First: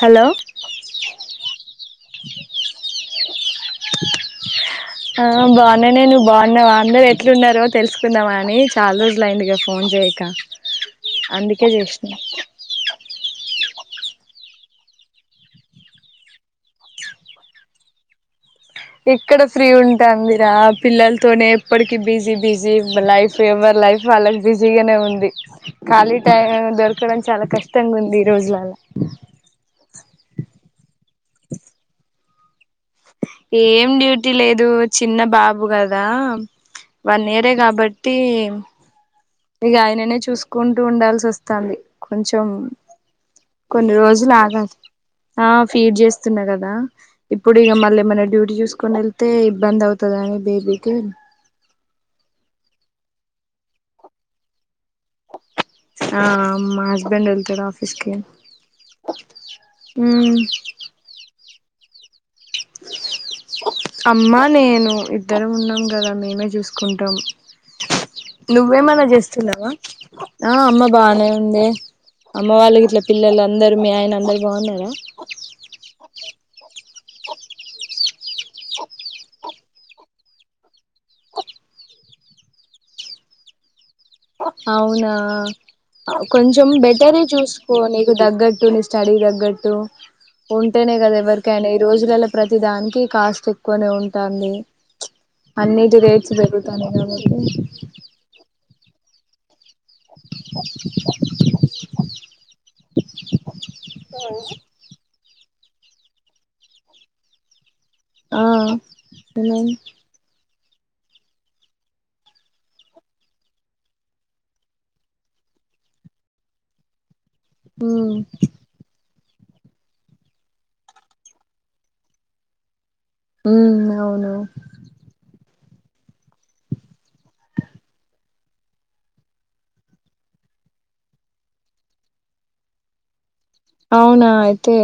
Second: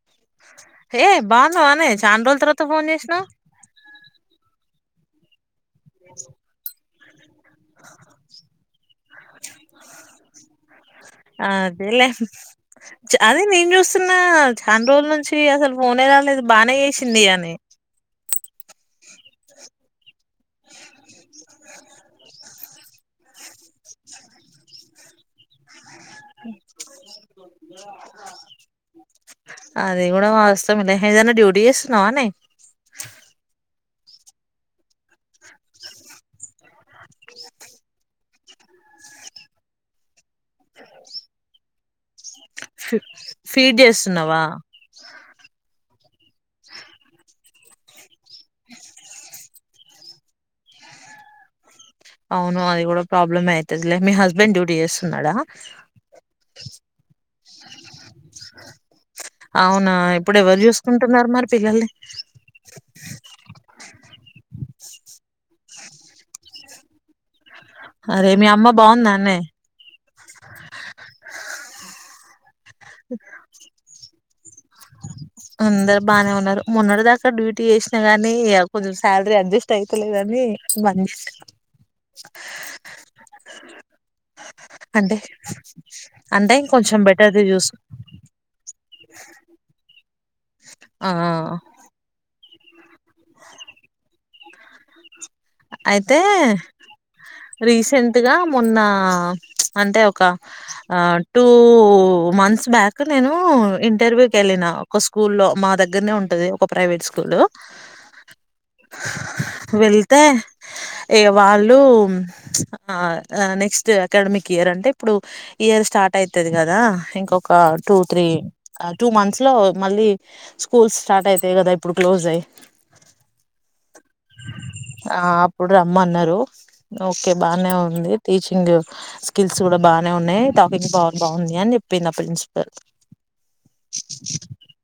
Hello ఏ బాగున్నావనే చానా రోజుల తర్వాత ఫోన్ చేసినావు హా బాగున్ననే నువ్వు బగున్నావానే వాంద ఎట్లున్నారో తెలుసుకుందామని చాలా రోజులులైందిగా ఫోన్ చేయక అందుకే అదేలే. చేసిన చ అదే నేను చూస్తున్నా చాన్ రోజుల నుంచి అసలు ఫోనే రాలేదు బానే చెసింది అని ఎక్కడ ఫ్రీ ఉంటాంది రా పిల్లలతోనే ఎప్పటికి బిజీ బిజీ ఉన్నారు లైఫ్ ఎవరి లైఫ్ వాళ్ళకి బిజీగానే ఉంది ఖాళీ టైం దొరకడం చాలా కష్టంగ ఉంది ఈ రోజులలో ఇది గుడ వాస్తవం అద డ్యూటీస్తున్నావానే డ్యూటి లేదు చిన్న బాబు కదా వన్ ఇయరే కాబట్టి ఇగ ఆయననే చూసుకుంటూ ఉండాల్సి వస్తుంది కొంచెం ఫీ ఫీడ్ కొన్ని రోజులు జేస్తున్నావా? ఆగాలి ఆ ఫీడ్ చేస్తున్న గదా ఇప్పుడు ఇక మళ్ళీ ఏమన్నా డ్యూటీ చూసుకొని వెళ్తే ఇబ్బంది అవుతుద అని బేబీకి అవును అది కూడా ప్రాబ్లం ఎ అయితాది లే మీ హస్బెండ్ డ్యూటీ చేస్తున్నాడా ఆఫీసుకి అవునా ఇప్పుడు ఎవరు చూసుకుంటున్నరు మరి పిల్లల్నే అమ్మా నేను ఇద్దరం ఉన్నం కదా మేమే చూసుకుంటం అరే మీ అమ్మ బాగుందానే ఆ అమ్మ బానే ఉందే అమ్మవాళ్ల ఇంట్లో పిల్లలు అందర మీ ఆయన అందరు బావున్నార అందరు బానే ఉన్నారు మొన్నట్ దాకా డ్యూటీ చేసినా గాని ఇగ కొంచెం శాలరీ అడ్జస్ట్ అయితలేదని బంద్ చేసిన అవునా అంటే కొంచం ఇంకొంచెం బెటరే బెటర్‌ది జూస్ చూసుకో నీకు తగ్గట్టు నీ స్టడీ తగ్గట్టు. ఉంటేనే ఆ కద ఎవరికైనా ఈ రోజులలో ప్రతి దానికి కాస్ట్ ఎక్కువనే ఉంటాంది. అన్నింటి అయితే రేట్స్ పెరుగుతన్నాయి కాబట్టి మొన్నా అంటే ఒక ఆ టూ మంత్స్ బ్యాక్ నేను ఇంటర్వ్యూ కెళ్ళిన ఒక స్కూల్లో మా దగ్గర్నే ఉంటది ఒక ప్రైవేట్ స్కూల్. ఆ ఏమైంది. వెళ్తే ఏ వాళ్ళు ఆ నెక్స్ట్ అకాడమిక్ ఇయర్ అంటే ఇప్పుడు ఇయర్ స్టార్ట్ అయితది గదా ఇంకొ ఒక టూ ఉమ్ త్రీ ఆ టూ మంత్స్. లో మళ్ళీ స్కూల్స్ స్టార్ట్ అయితాయి కదా ఇప్పుడు క్లోజ్ అయి. ఉమ్ అవును ఇప్పుడు రమ్మన్నారు ఓకే బానే ఉంది. టీచింగ్ స్కిల్స్ కూడా బానే ఉన్నాయి టాకింగ్ పవర్ బాగుంది అని చెప్పిందా ప్రిన్సిపల్. అవునా అయితే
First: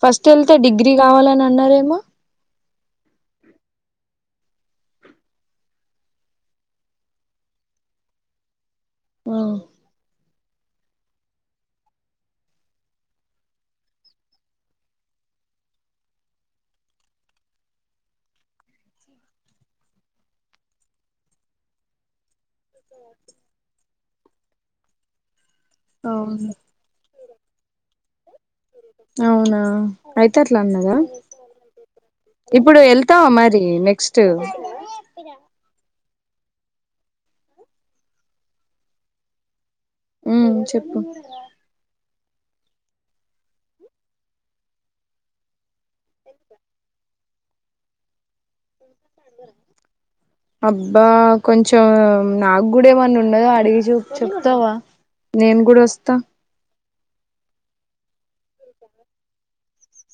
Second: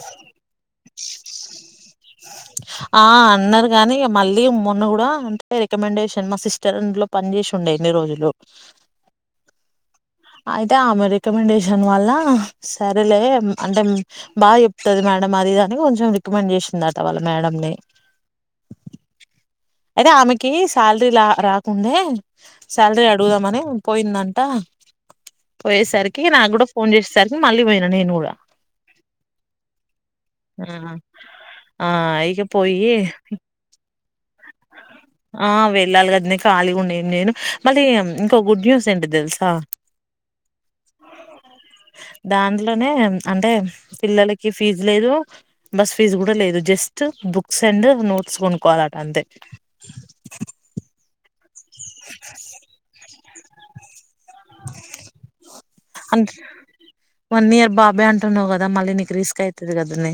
ఫస్ట్ ఎల్తే డిగ్రీ కావాలని అన్నారేమో. ఆ అన్నారు గాని ఇగ మళ్ళీ కూడా అంటే రికమెండేషన్ మా సిస్టర్ ఇంట్లో పని చేసి ఉండే ఎన్ని రోజులు. ఆ అయితే ఆమె రికమెండేషన్ వల్ల సరేలే అంటే బాగా చెప్తది. మేడం అది ఇది అని కొంచెం రికమెండ్ చేసిందట వాళ్ళ మేడం ని అయితే ఆమెకి శాలరీ రాకుండే సాలీరి అడుగుదామనే పోయిందంట. పోయేసరికి నాకు అవును కూడా ఫోన్ చేస్ సరికి మళ్ళీ పోయినా నేను కూడా అవునా అయితే అట్లా ఆహా అన్నదా ఆ ఇక ఇప్పుడు పోయి వెళ్తావా మరి నెక్స్ట్ ఆ వెేళ్ళల్ కాదనే. ఖాళీ ఉండి ఏం చేయాను మళ్ళీ ఇంకో గుడ్ న్యూస్ ఏంటి తెలుసా. ఉమ్ చెప్పు. దాంట్లోనే అంటే పిల్లలకి ఫీజు లేదు. బస్ ఫీజు కూడా లేదు జస్ట్ బుక్ సెండర్ నోట్ బుక్స్ కొనుక్కోలాట అంతే. అబ్బా కొంచెం నాకు కూడా ఏమన్నా ఉన్నదో అడిగి చూ చెప్తావా నేం కూడా వస్తా. అంట వన్ ఇయర్ బాబే అంటున్నావు కదా మళ్ళీ నీకు రిస్క్ అయితుంది వెంటనే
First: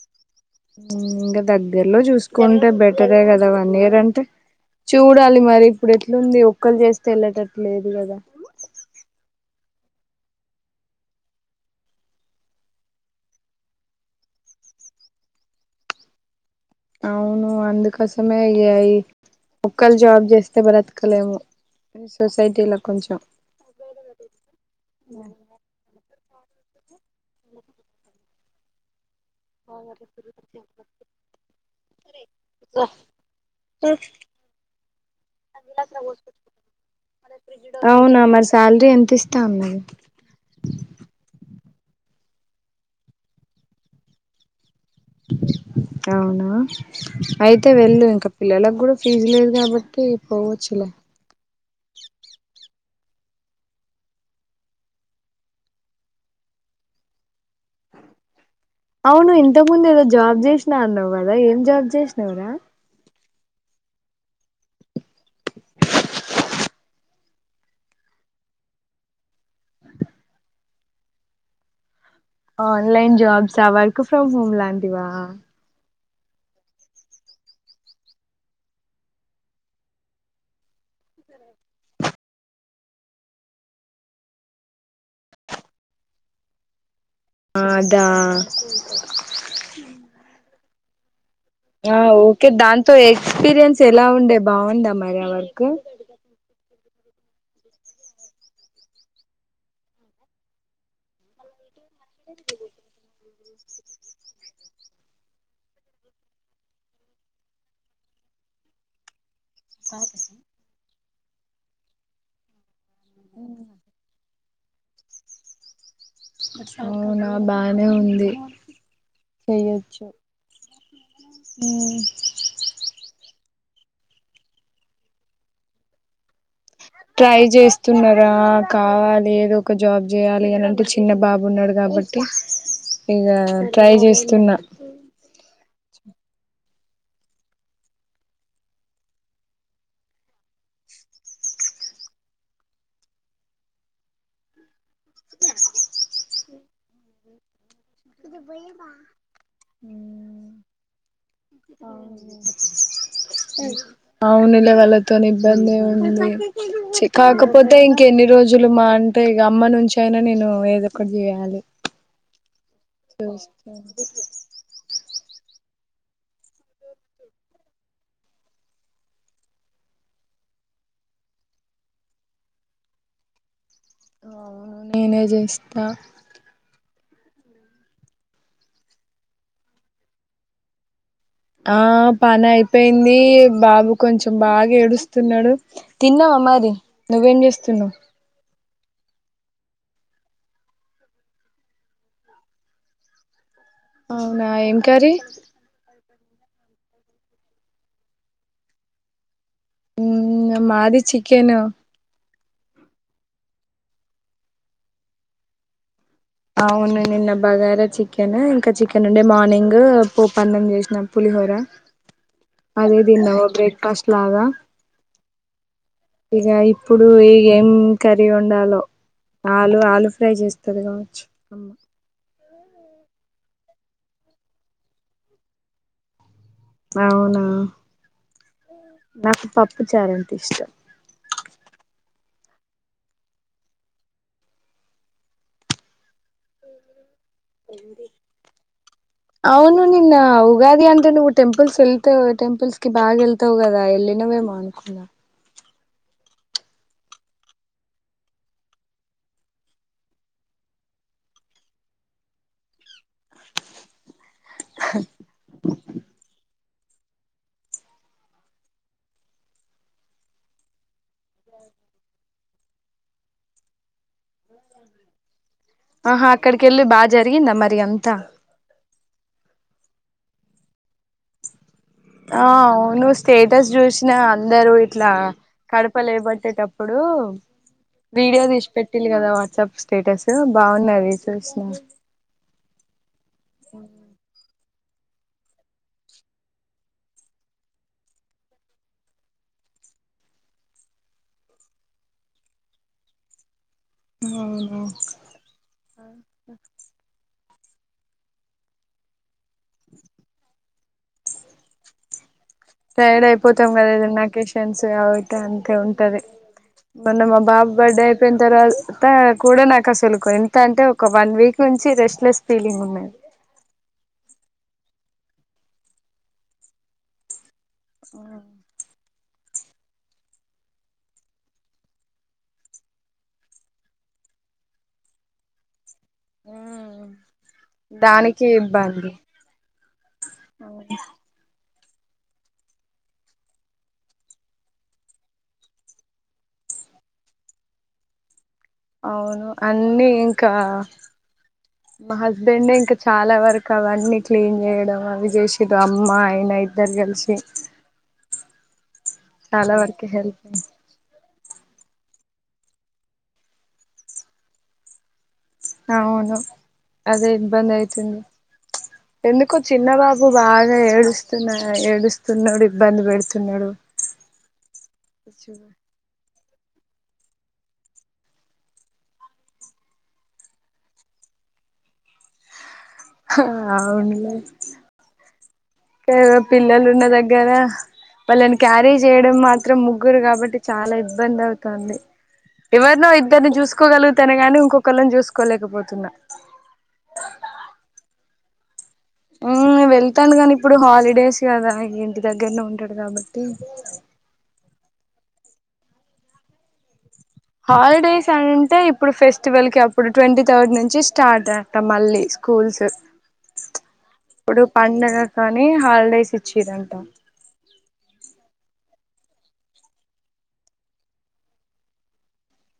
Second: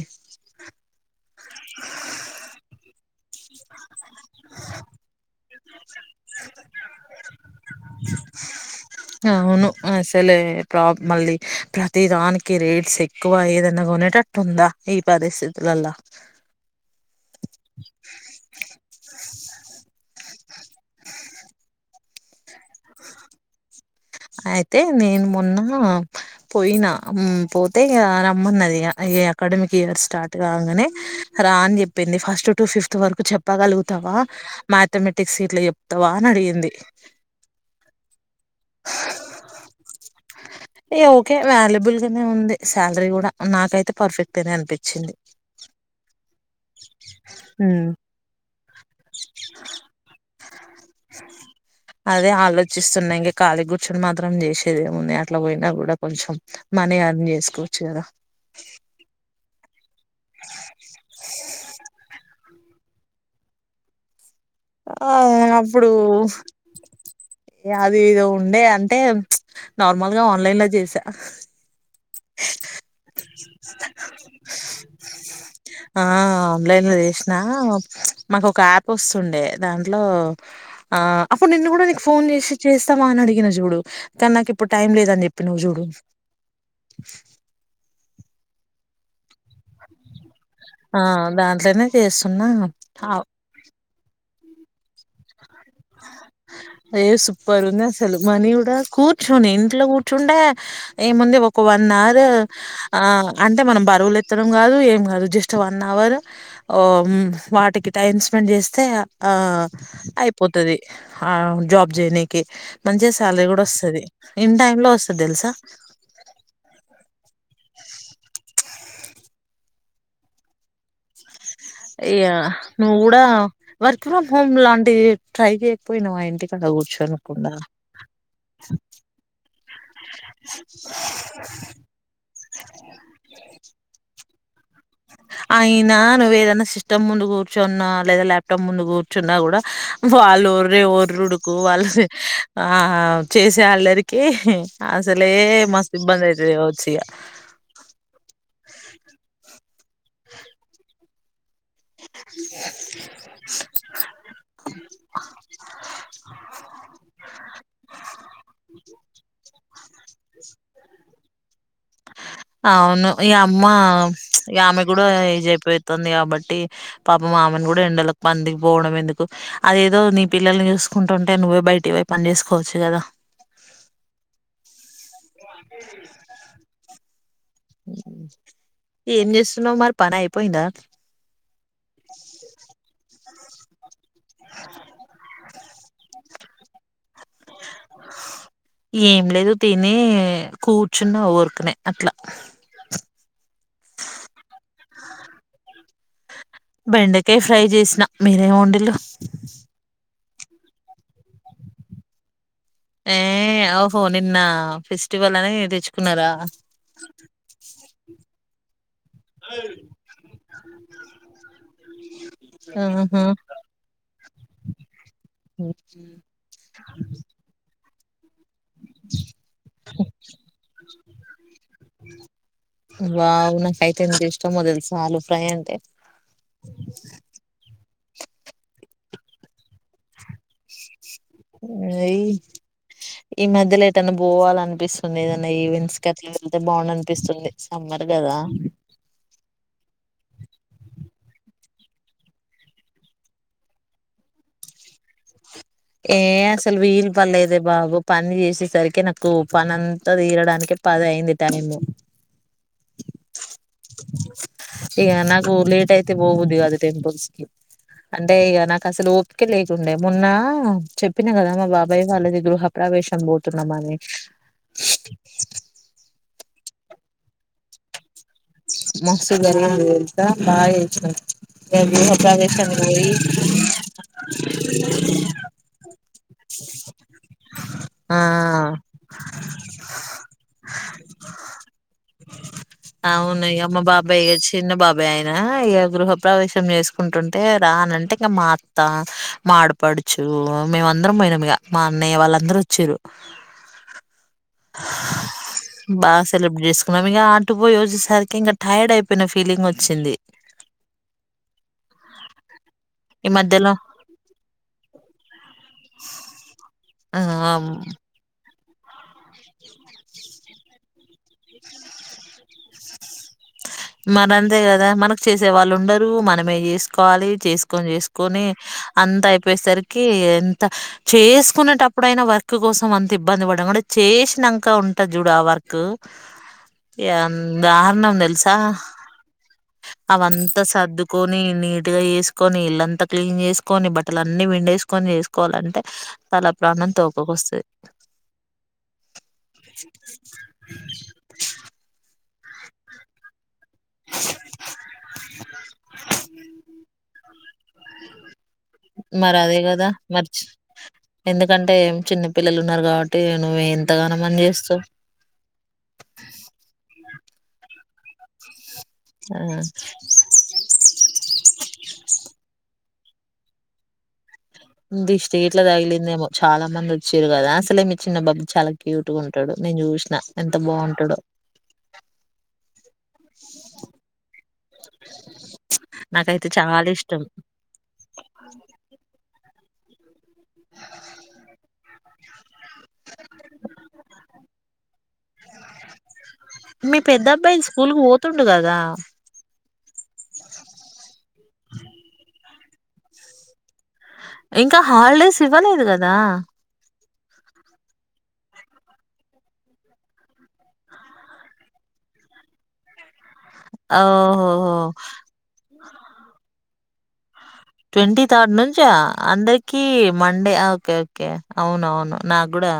ఇంకా దగ్గరలో చూసుకుంటే బెటరే కదా లేదన్ చూడాలి మరి ఇప్పుడు ఎట్లుంది ఒక్కలు చేస్తే వెళ్ళటం లేదుకదా అవును అసలే ప్రామలీ ప్రతి దానికి రేట్స్ ఎక్కువ ఏదన్నా కొనేటట్టు ఉందా ఈ పరిస్థితులల్లా అవును అందుకోసమే ఇయాయి ఒక్కలు జాబ్ చేస్తే బ్రతకలేము సొసైటీలో కొంచెం అయితే నేన్ మొన్న పోయినా హ్మ్ పోతే అరాం అమ్మ ఉన్నదిగా అయ్యేన్ అకాడమిక్ ఇయర్ స్టార్ట్ కాగానే రా అని చెప్పింది ఫస్ట్ టు ఫిఫ్త్ వరకు చెప్పగలుగుతావా మ్యాథమెటిక్స్ సీట్లు చెప్తావా అని అడిగింది అవునా మరి ఎంత శాలరీ ఎంతస్తామన్నారు ఇగ ఓకే వాల్యుబుల్ ఉంది శాలరీ కూడా నాకైతే పర్ఫెక్ట్ అని అనిపి అవునా అయితే ఉమ్, వెళ్ళు ఇంకా పిల్ల పిల్లలకు కూడా ఫీజు లేదు కాబట్టి పోవచ్చులే అదే ఆలోచిస్తున్నా ఇంకా ఖాళీగా కూర్చుని మాత్రం చేసేది ఏంముంది అట్లా పోయినా కూడా కొంచెం మనీ అర్న్ చేసుకోవచ్చు కదా ఇంతకుముందు ఏదో జాబ్ చేసినా అన్నావు కదా ఏం జాబ్ చేసినావురా ఆ అప్పుడు అది ఇదో ఉండే అంటే నార్మల్గా ఆన్లైన్ లో చేసా ఆన్లైన్ జాబ్సా వర్క్ ఫ్రమ్ హోమ్ లాంటివా ఆ ఆన్లైన్ లో చేసిన మాకు ఒక యాప్ వస్తుండే దాంట్లో ఆ అప్పుడు నిన్ను కూడా నీకు ఫోన్ చేసి చేస్తావా అని అడిగిన చూడు కానీ నాకు ఇప్పుడు టైం లేదని చెప్పినావ్ చూడు అదా ఆ దాంట్లోనే ఆ ఓకే చేస్తున్నా దాంతో ఆ ఎక్స్పీరియన్స్ ఎలా ఉండే బాగుండా మ మరి వర్క్ ఏయ సూపర్ గా ఉంది అసలు మనీ కూడా కూర్చొని ఇంట్లో కూర్చుండ ఏముంది ఒక వన్ హవర్ ఆ అంటే మనం బరువులుత్తడం కాదు ఏం కాదు జస్ట్ వన్ అవర్ వాటికి టైం స్పెండ్ చేస్తే ఆ అయిపోతాది ఆ జాబ్ జేయినికే మంచి సాలరీ కూడా వస్తాది ఇన్ టైమ్ లో వస్తుది తెలుసా అవునా బానే చూ ఇయ నువ్ కూడా వర్క్ ఫ్రమ్ హోమ్ లాంటి ట్రై చేయకపోయినావ ఇంటి ట్రై చేస్తున్నారా కావాలి ఏదో ఒక జాబ్ చేయాలి అని అంటే చిన్న బాబు ఉన్నాడు కాబట్టి ఇక ట్రై చేస్ స్తున్న అయినా నువ్ ఏదైనా సిస్టమ్ ముందు కూర్చున్నా లేదా ల్యాప్టాప్ ముందు కూర్చున్నా కూడా వాళ్ళు ఓర్రే ఓర్రుడుకు వాళ్ళు ఆ చేసే వాళ్ళరికి అసలే మస్తు ఇబ్బంది అయితేవచ్చు ఇక ఇది బయమా [unintelligible] అవును అవును [unintelligible] వాళ్ళతో ఇబ్బంది ఉంది కాకపోతే ఇంకెన్ని రోజులు మా అంటే ఇగ అమ్మ నుంచి అయినా నేను ఏదోక్కటి జేయాలి అవును ఈ అమ్మ ఈ ఆమె కూడా [unintelligible] పోతుంది కాబట్టి పాపం ఆమె కూడా ఎండలకు కాబట్టి పందిపోవడం ఎందుకు అది ఏదో నీ పిల్లల్ని చూసుకుంటుంటే నువ్వే బయటి పోయి పని చేేసుకోవచ్చు కదా ఆ నేనే చేస్తా ఏం చేస్తున్నావు మరి పని అయిపోయిందా ఆ పని అయిపోయింది బాబు కొంచెం బాగా ఏడుస్తున్నాడు తిన్నావా మరి నువ్వేం చేస్ ఏం లేదు తిని కూర్చున్నా ఊరికనే అట్లా అవునా ఏం కర్రీ బెండకాయ ఫ్రై చేసిన మీరేం వండిల్లు హ్మ్మ్ మాది చికెను ఏ అఓహో నిన్న ఫెస్టివల్ అనే తేచ్ అవును నిన్న బగార చిక్ కెనా ఇంకా చిక్ [unintelligible] మార్నింగ్ పప్పన్నం చేసిన పులిహోర అదే ఆహా తిన్నావా బ్రేక్ ఫాస్ట్ లాగా ఇక ఇప్పుడు ఈగ కరి వండాలా ఆలు ఆలు ఫ్రై చేస్తది కావచ్చు అమ్మ వావ్ నాకైతే ఎంత ఇష్టమో తెలుసా ఆలు ఫ్రై అంటే అవునా నాకు పప్పుచారు అంటె ఇష్టం అయి ఈ మధ్యలో ఏటన్నా పోవాల అనిపిస్తుంది ఏదన్నా ఈవెంట్స్ కట్లా వెళ్తే బావున్నని అవును నిన్న ఉగాది అంటె నువ్వు టెంప్ పుల్స్ వెళ్తావు టెంపుల్స్ కి బాగా వెళ్తావు కదా వెళ్ళినావేమో అనుకునా ఏ అసలు వీలు పడలేదే బాబు పని చేసేసరికి నాకు పనింతా తీరడానికి పది అయింది టైము ఇక నాకు లేట్ అయితే పోబుద్ది కాదు టెంపుల్స్ కి అంటే ఇక నాకు అసలు ఓపికే లేకుండే మొన్న చెప్పినా కదామ్ మా బాబాయ్య వాళ్ళది గృహపవేశం పోతున్నామని ఆ అక్కడికెళ్లి బా జరిగిందా మరి అంతా మస్తు జరిగింది అంతా బాగా ఇగ గృహ ఆ ప్రవేశానికి అవును పోయి స్టేటస్ చూసినా అందరూ ఇట్లా క పప్పలేబట్టేటప్పుడు ఆ వీడియో తీసి పెట్టిళ్లు కదా వాట్సాప్ స్టేటస్ బాగున్నది చూసిన అవునయ్య మా బాబాయ్ ఎచ్ చిన్న బాబాయ్ ఆయన ఏ గృహపవేశం చేసుకుంటుంటే రా అనంటే ఇంకా మా అత్తా మా ఆడపడుచు మేము అందరం పోయినాం ఇక మా అన్నయ్య వాళ్ళందరూ చిరు అవునా బా సెలెబ్రేట్ చేసుకున్నాం ఇక చుట్టు పోయి వచ్చేసరికి ఇంకా టైర్డ్ అయిపోయిన ఫీలింగ్ వచ్చింది టైడ్ ఈ అయిపోతాం మధ్యలో కదా ఏదన్నా అకేషన్స్ అయితే అంతే ఉంటది మొన్న మా బాబు ఆ బర్డే ఐపోయి తర్వాత కూడా నాకు అసలకు ఎంత అంటే ఒక వన్ వీక్ నుంచి రెస్ట్ లెస్ ఫీలింగ్ ఉన్నాది మరంతే కదా మనకు చేసే వాళ్ళు ఉండరు మనమే చేసుకోవాలి చేస్క్ ఆ చేసుకొని అంతా అయి చెప్పేసరికి ఎంత చేసుకునేటప్పుడు అయినా వర్క్ కోసం అంత ఇబ్బంది పడం కూడా చేసినంక ఉంటుంది చూడు ఆ వర్క్ ఎంత దారుణం దానికి తెల్స ఇబ్బంది అవంతా సర్దుకని నీట్ గా చేసుకొని ఇల్లంతా క్లీన్ చేసుకొని బట్టలు అన్ని పిండేసుకొని చేసుకోవాలంటే తల ప్రాణం తొకకొస్తాది అవును అన్నీ ఇంకా మా హస్బెండ్ ఎ ఇంకా చాలా వరకు అవన్నీ క్లీన్ చేయడం అవి చేషడు అమ్మ ఆయన ఇద్దరు కలిసి మరి అదే చాలా కదా వరకు మర్చ హెల్ప్ ఎందుకంటే ఏం చిన్న పిల్లలు ఉన్నారు కాబట్టి నువ్వు ఎంతగనం మని చేస్తావు అవును అదే ఇబ్బందిఅయితుంది ఆ ఎందుకో చిన్నబాబు బాగా ఏడుస్తున్నా ఏడుస్తున్నాడు ఇబ్బందిపెడుతునడు దిష్టి గిట్ల తగిలింది మో చాలా మంది వచ్చారు కదా అసలే మీ చిన్న బాబ్బు చాలా క్యూట్ గా ఉంటాడు నేను చూసినా ఎంత బాగుంటాడు ఆ అవునులే నాకైతే పిల్లలు చాలా ఉన్న ఇష్టం దగ్గర వాళ్ళని క్యారీ చేయడం మాత్రం ఇ ముగ్గురు కాబట్టి చాలా ఇబ్బంది అవుతుంది. ఎవరినో ఇద్దరిని చూసుకోగలుగుతాను గానీ ఇంకొకళ్ళని చూసుకోలేకపోతున్నా. తుండు కదా. హ్మ్ వెళ్తాండు గాని ఇప్పుడు హాలిడేస్ కదా ఇంగా ఇంటి దగ్గరనే ఉం టడు కాబట్టి ఇంకా హాలిడేస్ ఇవ్వలేదు కదా. హాలిడేస్ అంటే ఇప్పుడు ఫెస్టివల్ కి అప్పుడు ట్వంటీ థర్డ్ నుంచి స్టార్ట్ అంట మళ్ళీ స్కూల్స్. ఇప్పుడు ఓహోహో పండగ కానీ హాలిడేస్ ఇచ్చిరు అం ట ట్వంటీ థర్డ్ నుంచా అందరికిీ మండే ఓకే ఓకే అవున అవును నాకు కూడా